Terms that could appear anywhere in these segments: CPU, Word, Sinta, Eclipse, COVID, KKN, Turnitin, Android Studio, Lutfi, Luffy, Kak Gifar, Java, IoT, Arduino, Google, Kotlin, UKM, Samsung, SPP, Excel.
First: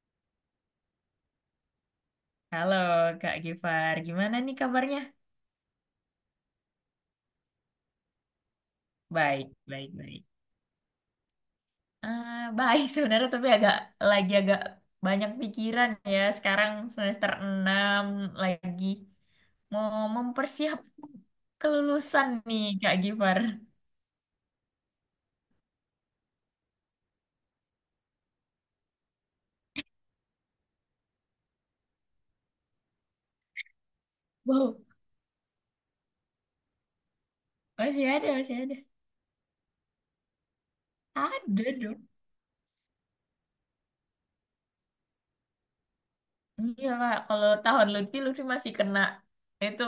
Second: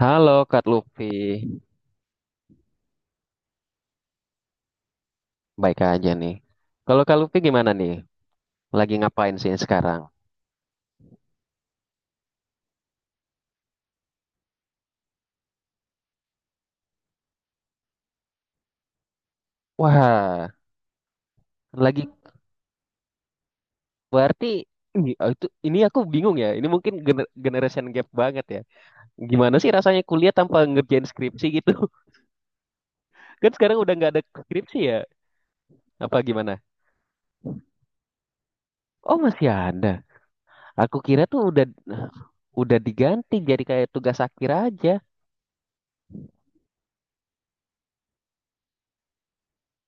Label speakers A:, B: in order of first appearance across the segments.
A: Halo Kak Luffy,
B: Halo Kak Gifar, gimana nih kabarnya?
A: baik aja nih. Kalau Kak Luffy gimana nih? Lagi ngapain
B: Baik,
A: sih
B: baik,
A: sekarang?
B: baik. Ah, baik sebenarnya tapi agak lagi agak banyak pikiran ya. Sekarang semester 6 lagi mau
A: Wah,
B: mempersiapkan
A: lagi
B: kelulusan nih Kak Gifar.
A: berarti ini, oh, itu ini aku bingung ya. Ini mungkin generation gap banget ya. Gimana sih rasanya kuliah tanpa ngerjain skripsi gitu? Kan sekarang udah nggak ada
B: Wow,
A: skripsi ya? Apa gimana?
B: masih ada, masih ada.
A: Oh masih ada. Aku kira tuh udah
B: Ada dong.
A: diganti jadi kayak tugas akhir aja.
B: Iya Kak, kalau tahun Lutfi, Lutfi masih kena itu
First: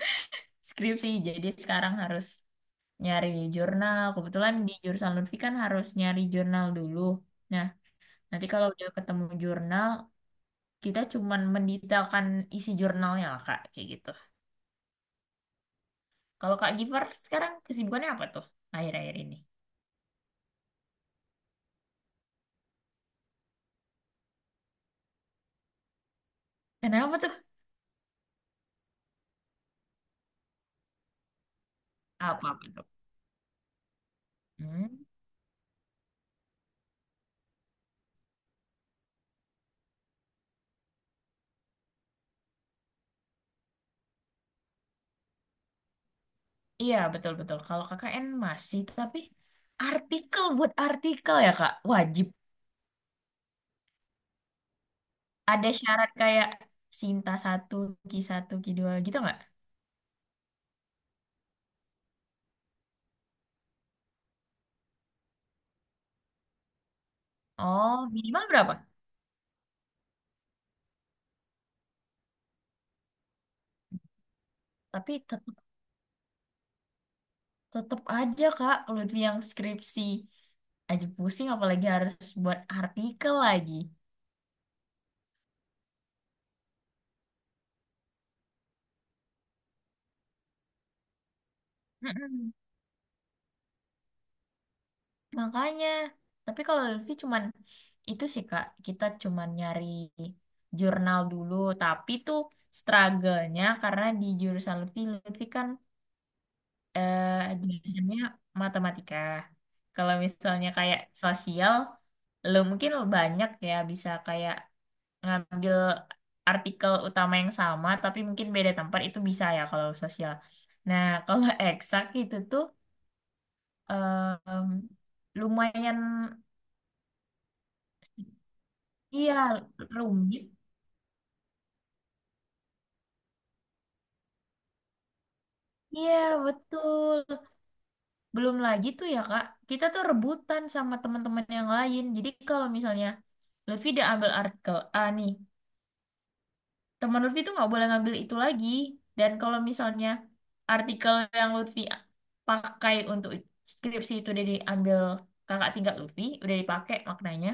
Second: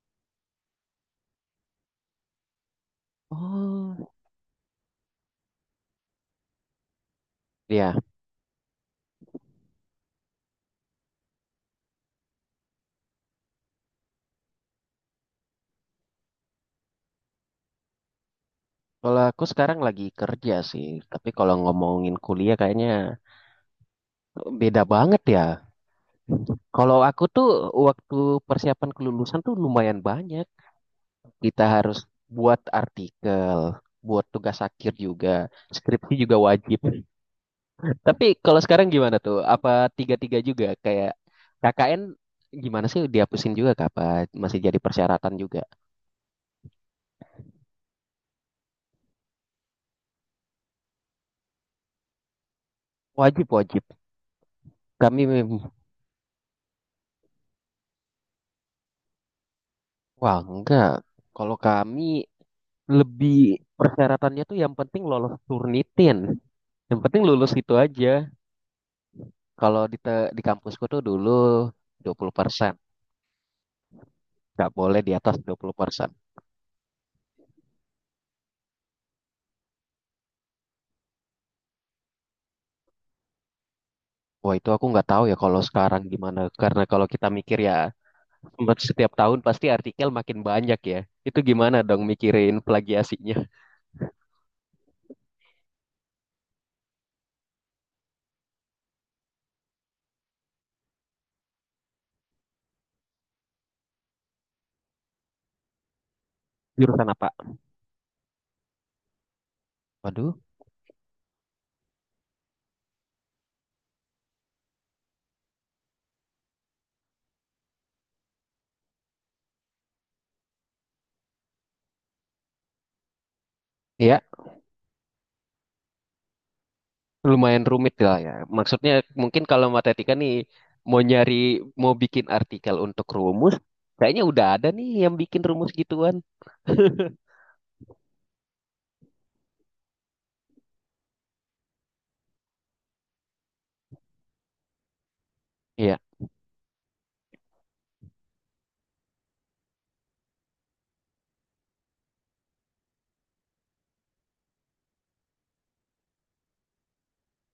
B: skripsi. Jadi sekarang harus nyari jurnal.
A: Oh,
B: Kebetulan di jurusan Lutfi kan harus nyari jurnal dulu. Nah,
A: ya.
B: Nanti kalau udah ketemu jurnal, kita cuman mendetailkan isi jurnalnya lah, Kak. Kayak gitu. Kalau Kak Giver sekarang kesibukannya apa tuh akhir-akhir
A: Kalau
B: ini?
A: aku sekarang lagi kerja sih, tapi kalau ngomongin kuliah kayaknya beda banget ya. Kalau
B: Kenapa
A: aku
B: tuh?
A: tuh waktu persiapan kelulusan tuh lumayan banyak. Kita harus buat
B: Apa-apa tuh?
A: artikel, buat tugas akhir
B: Hmm,
A: juga, skripsi juga wajib. Tapi kalau sekarang gimana tuh? Apa tiga-tiga juga kayak KKN gimana sih dihapusin juga kah? Apa masih jadi persyaratan juga?
B: Iya, betul-betul. Kalau KKN masih, tapi artikel buat artikel ya, Kak. Wajib.
A: Wajib, wajib. Kami,
B: Ada syarat kayak Sinta satu ki dua gitu nggak?
A: wah enggak. Kalau kami lebih persyaratannya tuh yang penting lolos Turnitin. Yang penting lulus itu
B: Oh,
A: aja.
B: minimal berapa?
A: Kalau di kampusku tuh dulu 20%, nggak boleh di
B: Tapi
A: atas
B: tetep,
A: 20%.
B: tetep aja, Kak. Kalau yang skripsi aja pusing apalagi harus buat artikel lagi.
A: Wah itu aku nggak tahu ya kalau sekarang gimana. Karena kalau kita mikir ya setiap tahun pasti artikel makin banyak ya. Itu gimana dong
B: Mm-mm.
A: mikirin plagiasinya?
B: Makanya, tapi kalau Lutfi cuman itu sih Kak, kita cuman nyari jurnal dulu, tapi tuh struggle-nya karena di jurusan Lutfi kan
A: Jurusan apa?
B: eh, jurusannya matematika. Kalau
A: Waduh,
B: misalnya kayak sosial, lo mungkin banyak ya bisa kayak ngambil artikel utama yang sama, tapi mungkin beda tempat itu bisa ya kalau sosial. Nah, kalau eksak itu tuh
A: ya
B: em, lumayan.
A: lumayan rumit lah ya. Maksudnya mungkin
B: Iya,
A: kalau matematika nih
B: rumit.
A: mau nyari, mau bikin artikel untuk rumus, kayaknya udah ada nih yang bikin rumus gituan.
B: Iya, betul. Belum lagi tuh ya, Kak. Kita tuh rebutan sama teman-teman yang lain. Jadi kalau misalnya Lutfi udah ambil artikel A nih,
A: Iya.
B: teman Lutfi tuh nggak boleh ngambil itu lagi. Dan kalau misalnya artikel yang Lutfi pakai untuk skripsi itu udah diambil kakak tingkat Lutfi, udah dipakai maknanya,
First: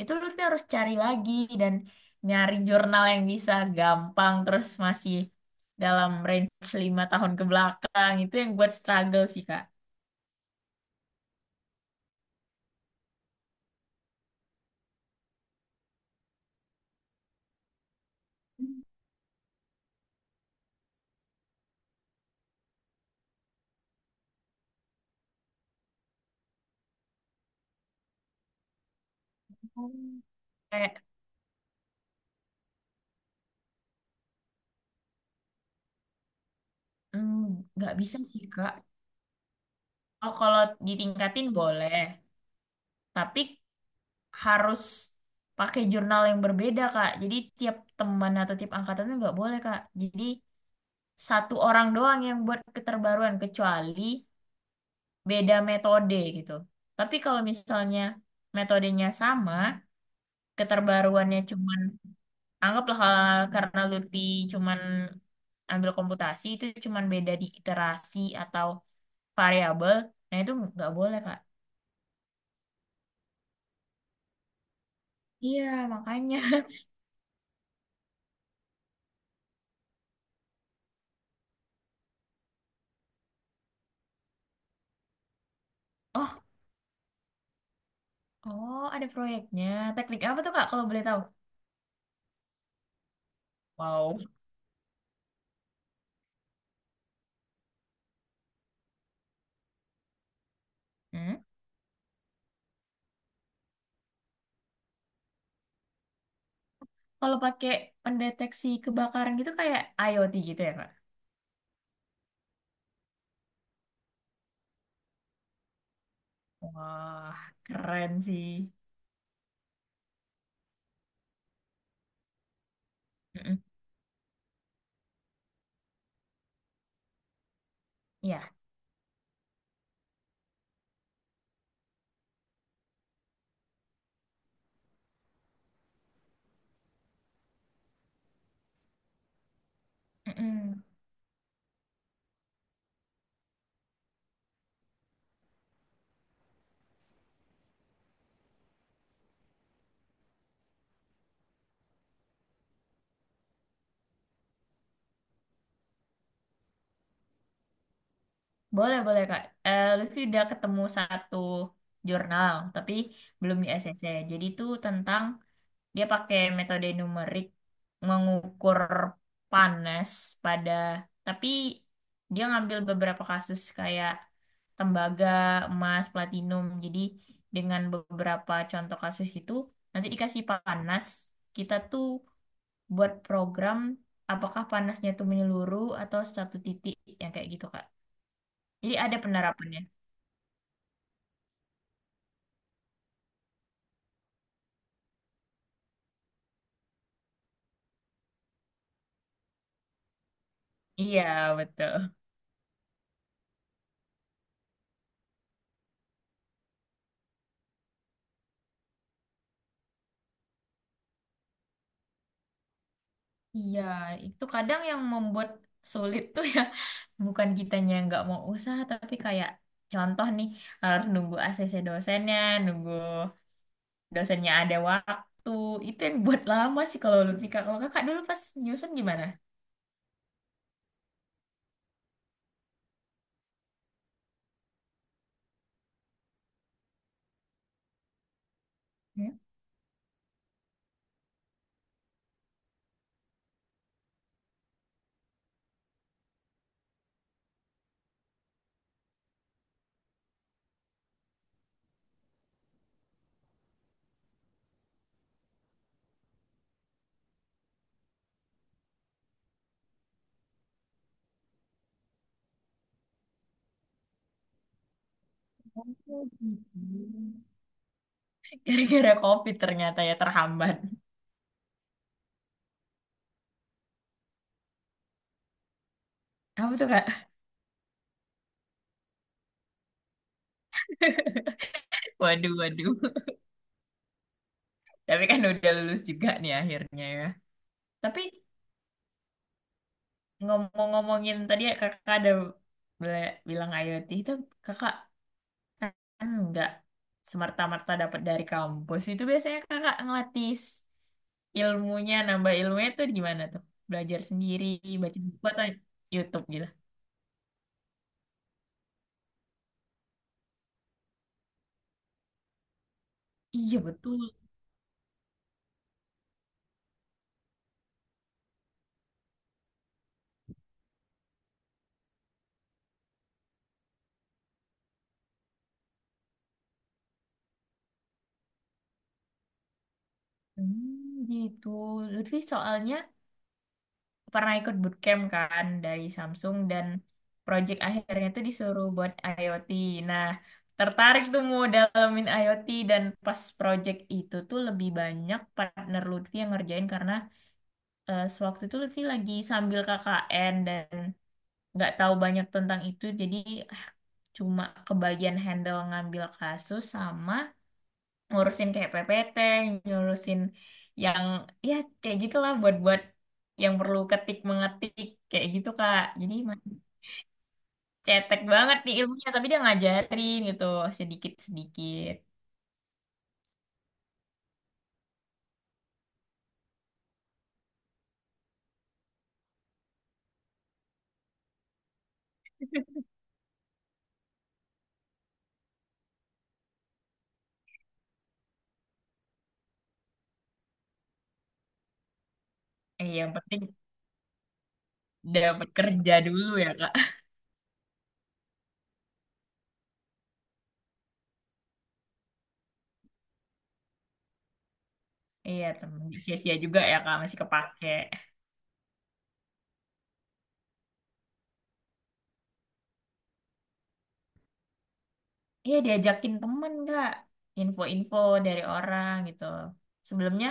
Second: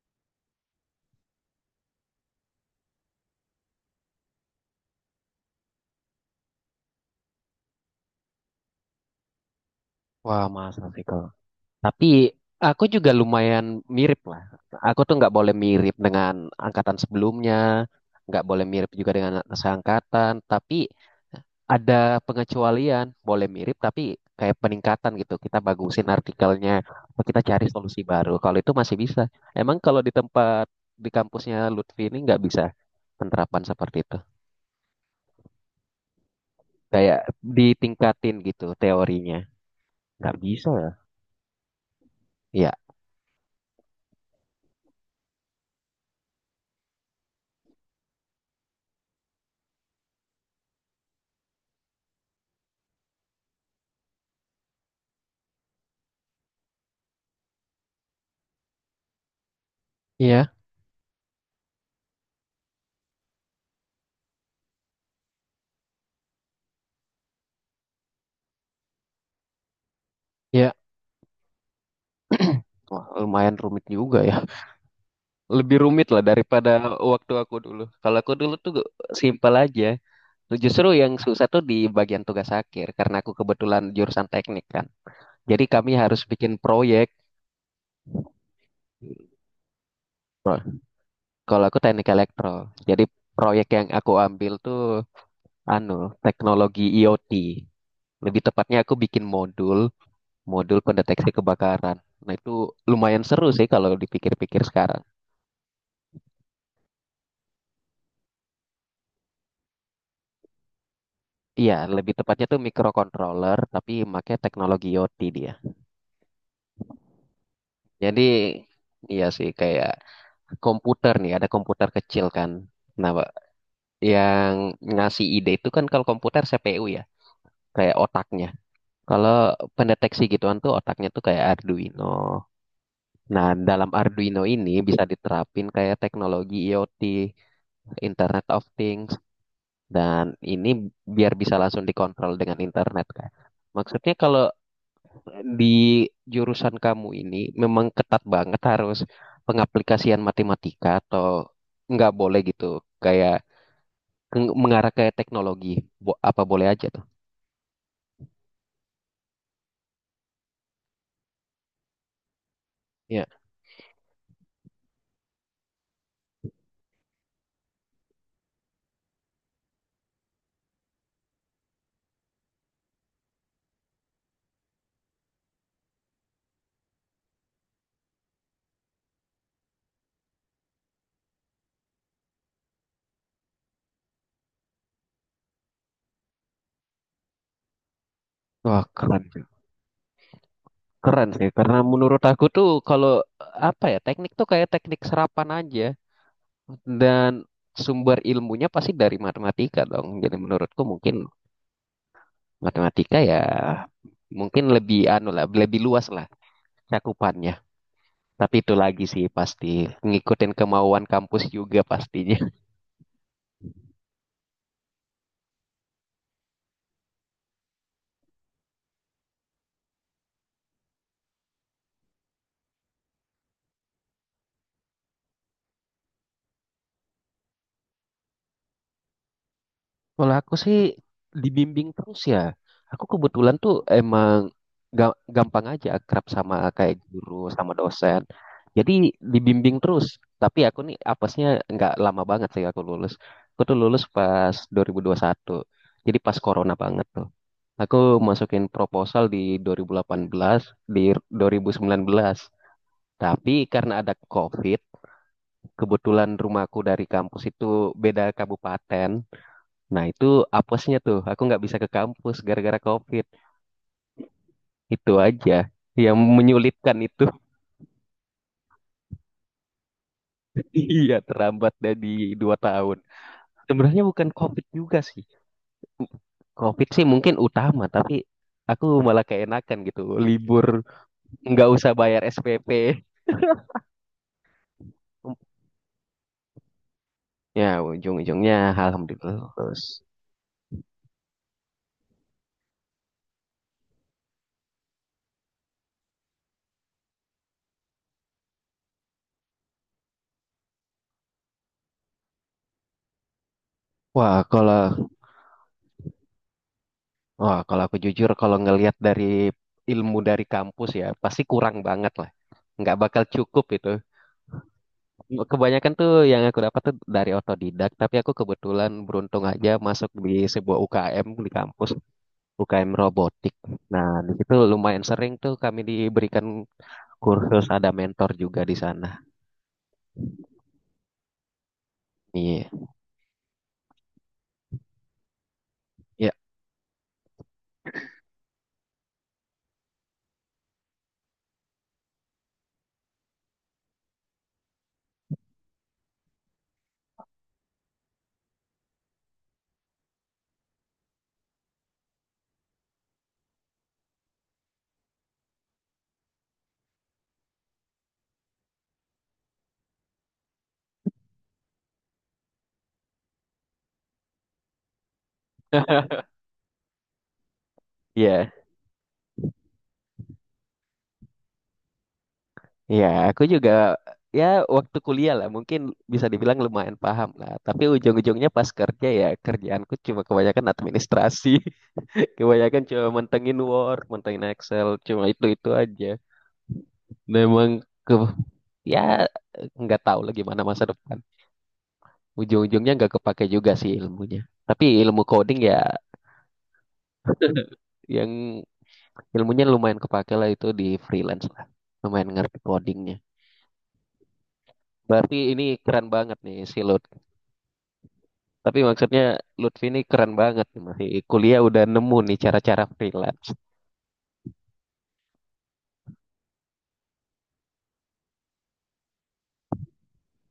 B: itu Lutfi harus cari lagi dan nyari jurnal yang bisa gampang terus masih dalam range 5 tahun ke belakang itu yang buat struggle sih Kak.
A: Wah masa sih kalau. Tapi aku juga lumayan mirip lah. Aku tuh nggak boleh mirip dengan angkatan sebelumnya, nggak boleh mirip juga dengan seangkatan. Tapi ada pengecualian, boleh mirip tapi kayak peningkatan gitu. Kita bagusin artikelnya, atau kita cari solusi baru. Kalau itu masih bisa. Emang kalau
B: Hmm. Kayak
A: di kampusnya Lutfi ini nggak bisa penerapan seperti itu. Kayak
B: mm, nggak bisa
A: ditingkatin
B: sih
A: gitu
B: Kak.
A: teorinya.
B: Oh
A: Nggak
B: kalau
A: bisa ya?
B: ditingkatin boleh,
A: Iya,
B: tapi harus pakai jurnal yang berbeda Kak. Jadi tiap teman atau tiap angkatan itu nggak boleh Kak. Jadi satu orang doang yang buat keterbaruan kecuali beda metode gitu. Tapi kalau misalnya metodenya sama,
A: iya,
B: keterbaruannya cuman anggaplah kalau karena Lutfi cuman ambil komputasi itu cuman beda di iterasi atau variabel. Nah, itu
A: iya.
B: nggak boleh, Kak.
A: Wah, lumayan rumit juga ya.
B: Iya,
A: Lebih rumit lah
B: makanya.
A: daripada waktu aku dulu. Kalau aku dulu tuh simpel aja. Justru yang susah tuh di bagian tugas akhir karena aku kebetulan jurusan teknik kan. Jadi kami harus
B: Oh,
A: bikin proyek.
B: oh, ada proyeknya. Teknik apa tuh, Kak, kalau boleh tahu?
A: Kalau aku teknik elektro. Jadi proyek yang aku
B: Wow.
A: ambil tuh anu teknologi IoT. Lebih tepatnya aku bikin modul, modul pendeteksi
B: Hmm?
A: kebakaran. Nah itu lumayan seru sih kalau dipikir-pikir sekarang.
B: Kalau pakai pendeteksi kebakaran gitu kayak IoT gitu ya, Kak?
A: Iya, lebih tepatnya tuh microcontroller tapi pakai teknologi IoT dia.
B: Wah, keren
A: Jadi
B: sih.
A: iya sih kayak komputer nih, ada komputer kecil kan. Nah, Pak,
B: Mm-mm.
A: yang ngasih ide itu kan kalau komputer CPU ya, kayak otaknya.
B: Iya.
A: Kalau pendeteksi gituan tuh otaknya tuh kayak Arduino. Nah, dalam Arduino ini bisa diterapin kayak teknologi IoT, Internet of Things, dan
B: Mm-mm.
A: ini biar bisa langsung dikontrol dengan internet kan. Maksudnya kalau di jurusan kamu ini memang ketat banget harus pengaplikasian matematika atau nggak boleh gitu kayak mengarah ke teknologi, apa boleh aja tuh?
B: Boleh, boleh Kak. Eh, Lutfi udah ketemu satu jurnal, tapi
A: Ya,
B: belum di ACC. Jadi itu tentang dia pakai metode numerik mengukur panas pada, tapi dia ngambil beberapa kasus kayak tembaga, emas, platinum. Jadi dengan beberapa contoh kasus itu, nanti dikasih panas, kita tuh buat program apakah panasnya tuh menyeluruh atau satu titik, yang kayak gitu Kak.
A: wah,
B: Jadi ada
A: keren sih.
B: penerapannya.
A: Keren sih karena menurut aku tuh kalau apa ya teknik tuh kayak teknik serapan aja dan sumber ilmunya pasti dari matematika dong, jadi menurutku
B: Iya,
A: mungkin
B: betul.
A: matematika ya mungkin lebih anu lah, lebih luas lah cakupannya. Tapi itu lagi sih pasti ngikutin kemauan kampus juga pastinya.
B: Iya, itu kadang yang membuat sulit tuh ya, bukan kitanya yang nggak mau usaha, tapi kayak contoh nih, harus nunggu ACC dosennya, nunggu dosennya ada waktu, itu yang buat lama sih kalau lu nikah. Kalau kakak dulu pas nyusun gimana?
A: Kalau aku sih dibimbing terus ya. Aku kebetulan tuh emang gampang aja akrab sama kayak guru, sama dosen. Jadi
B: Ya.
A: dibimbing terus. Tapi aku nih apesnya nggak lama banget sih aku lulus. Aku tuh lulus pas 2021. Jadi pas corona banget tuh. Aku masukin proposal di 2018, di 2019. Tapi karena ada COVID, kebetulan rumahku dari kampus itu beda kabupaten. Nah, itu apesnya tuh, aku nggak bisa ke kampus gara-gara COVID. Itu aja yang
B: Oh,
A: menyulitkan itu.
B: gitu. Gara-gara COVID ternyata ya terhambat.
A: Iya, terlambat dari 2 tahun. Sebenarnya bukan COVID juga sih.
B: Apa tuh,
A: COVID sih
B: Kak?
A: mungkin utama, tapi aku malah keenakan gitu. Libur nggak usah bayar
B: Waduh,
A: SPP.
B: waduh. Tapi kan udah lulus juga nih akhirnya ya.
A: Ya,
B: Tapi
A: ujung-ujungnya alhamdulillah lulus.
B: Ngomong-ngomongin tadi ya kakak ada bilang IoT itu kakak kan nggak semerta-merta dapat dari kampus. Itu biasanya kakak ngelatih ilmunya, nambah ilmunya tuh gimana tuh? Belajar
A: Wah,
B: sendiri,
A: kalau
B: baca buku atau YouTube gitu?
A: Wah, kalau aku jujur, kalau ngelihat dari ilmu dari kampus ya, pasti kurang banget lah. Nggak bakal cukup
B: Iya
A: itu.
B: betul.
A: Kebanyakan tuh yang aku dapat tuh dari otodidak, tapi aku kebetulan beruntung aja masuk di sebuah UKM di kampus, UKM robotik. Nah, di situ lumayan sering tuh kami diberikan kursus, ada mentor juga di sana.
B: Hmm, gitu. Lutfi
A: Iya,
B: soalnya pernah ikut bootcamp kan dari
A: iya,
B: Samsung dan project akhirnya tuh disuruh buat IoT. Nah, tertarik tuh mau dalamin IoT dan pas project itu tuh lebih banyak partner Lutfi yang ngerjain karena sewaktu itu Lutfi lagi sambil KKN dan nggak tahu banyak tentang itu jadi eh, cuma kebagian handle ngambil kasus sama ngurusin kayak PPT, ngurusin yang ya kayak gitulah buat-buat yang perlu ketik mengetik kayak gitu Kak. Jadi masih cetek
A: iya.
B: banget nih ilmunya, tapi dia ngajarin gitu sedikit-sedikit.
A: Ya, aku juga ya waktu kuliah lah mungkin bisa dibilang lumayan paham lah. Tapi ujung-ujungnya pas kerja ya kerjaanku cuma kebanyakan administrasi, kebanyakan cuma mentengin Word, mentengin Excel, cuma itu-itu aja. Dan emang ke ya nggak tahu lah gimana masa depan. Ujung-ujungnya
B: Eh,
A: nggak
B: yang
A: kepake
B: penting
A: juga sih ilmunya. Tapi ilmu coding
B: dapat
A: ya
B: kerja dulu ya Kak.
A: yang ilmunya lumayan kepake lah itu di freelance lah. Lumayan ngerti codingnya. Berarti ini
B: Iya temen.
A: keren
B: Nggak
A: banget
B: sia-sia
A: nih si
B: juga
A: lo.
B: ya Kak, masih kepake.
A: Tapi maksudnya Lutfi ini keren banget nih, masih kuliah udah nemu nih cara-cara freelance.
B: Iya diajakin temen Kak, info-info dari orang gitu. Sebelumnya,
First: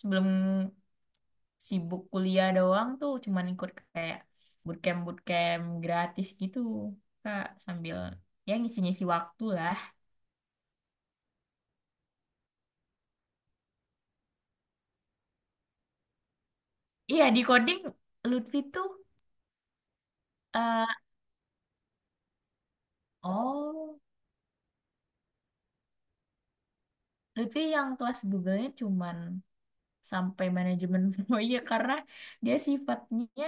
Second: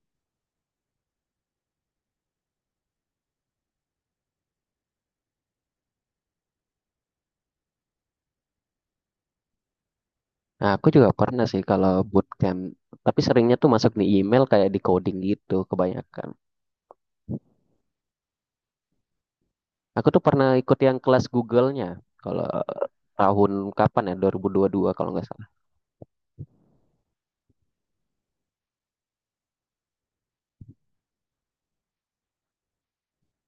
B: sebelum sibuk kuliah doang tuh cuman ikut kayak bootcamp bootcamp gratis gitu Kak, sambil ya ngisi-ngisi waktu lah.
A: Nah, aku juga pernah sih kalau bootcamp, tapi seringnya tuh masuk di email kayak di coding gitu kebanyakan.
B: Iya di coding Lutfi tuh
A: Aku tuh pernah ikut yang
B: eh,
A: kelas Google-nya kalau tahun
B: oh,
A: kapan ya 2022 kalau nggak salah.
B: Lutfi yang kelas Google-nya cuman sampai manajemen proyek karena dia sifatnya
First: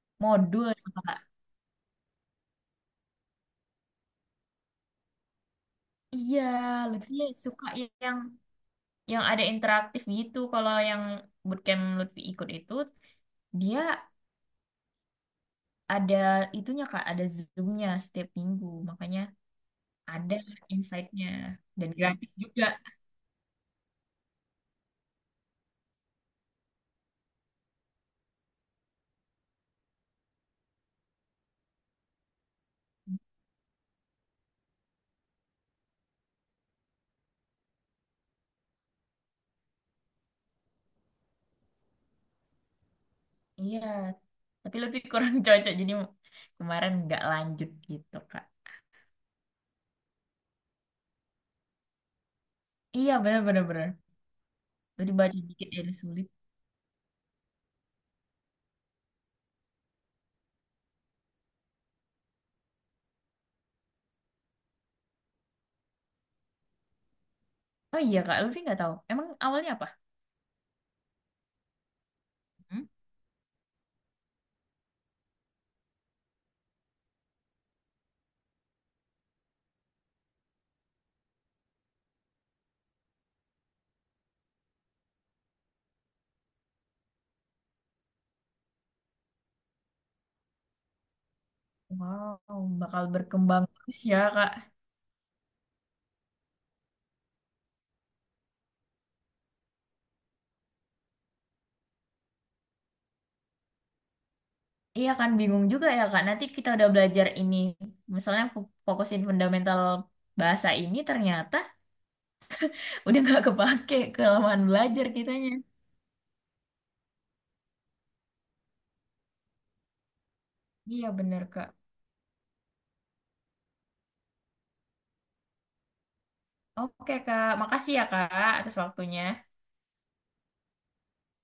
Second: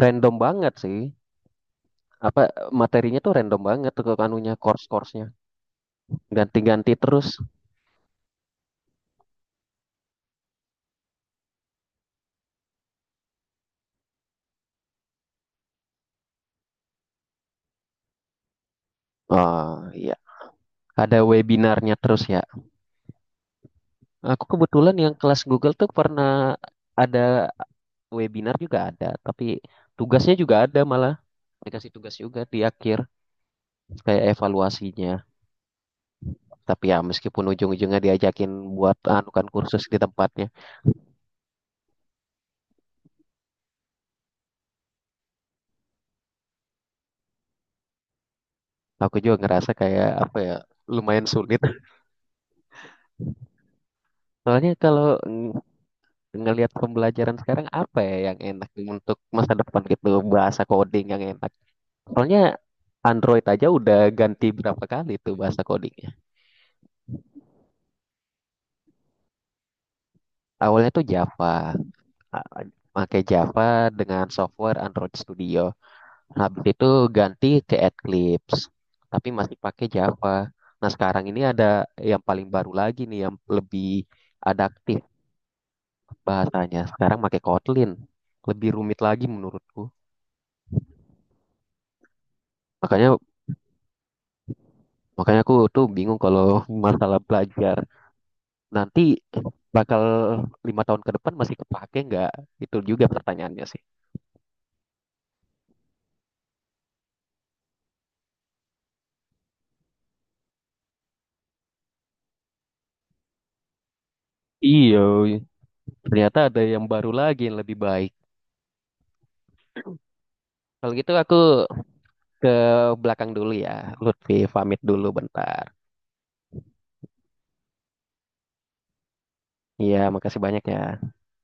A: Random
B: modul
A: banget
B: ya,
A: sih.
B: kak
A: Apa materinya tuh random banget tuh anunya course-course-nya.
B: iya
A: Ganti-ganti
B: Lutfi
A: terus.
B: suka yang yang ada interaktif gitu kalau yang bootcamp Lutfi ikut itu dia ada itunya Kak, ada Zoom-nya setiap minggu. Makanya
A: Oh iya,
B: ada
A: ada
B: insight-nya dan
A: webinarnya terus
B: gratis
A: ya.
B: juga.
A: Aku kebetulan yang kelas Google tuh pernah ada webinar juga ada, tapi tugasnya juga ada, malah dikasih tugas juga di akhir kayak evaluasinya. Tapi ya meskipun ujung-ujungnya diajakin buat anukan kursus di tempatnya,
B: Iya, tapi lebih kurang cocok. Jadi kemarin nggak lanjut gitu Kak.
A: aku juga ngerasa kayak apa ya lumayan sulit.
B: Iya bener-bener. Bener, bener, bener.
A: Soalnya kalau
B: Jadi baca dikit dari sulit.
A: ngelihat pembelajaran sekarang apa ya yang enak untuk masa depan gitu, bahasa coding yang enak. Soalnya Android aja udah ganti berapa kali tuh bahasa codingnya.
B: Oh iya Kak, Luffy nggak tahu. Emang awalnya apa?
A: Awalnya tuh Java,
B: Hmm?
A: pakai Java dengan software Android Studio. Habis itu ganti ke Eclipse, tapi masih pakai Java. Nah, sekarang ini ada yang paling baru lagi nih, yang lebih adaptif bahasanya. Sekarang pakai Kotlin, lebih rumit lagi menurutku.
B: Wow, bakal
A: Makanya,
B: berkembang terus ya Kak.
A: makanya aku tuh bingung kalau masalah belajar nanti bakal 5 tahun ke depan masih kepake nggak? Itu juga pertanyaannya sih.
B: Iya kan bingung juga ya Kak. Nanti kita udah belajar ini. Misalnya fokusin fundamental bahasa ini ternyata udah nggak kepake kelamaan
A: Iya,
B: belajar kitanya.
A: ternyata ada yang baru lagi yang lebih baik. Kalau
B: Iya
A: gitu aku
B: bener Kak.
A: ke belakang dulu ya, Lutfi pamit dulu bentar.
B: Oke Kak, makasih ya Kak atas waktunya.
A: Iya, makasih banyak ya.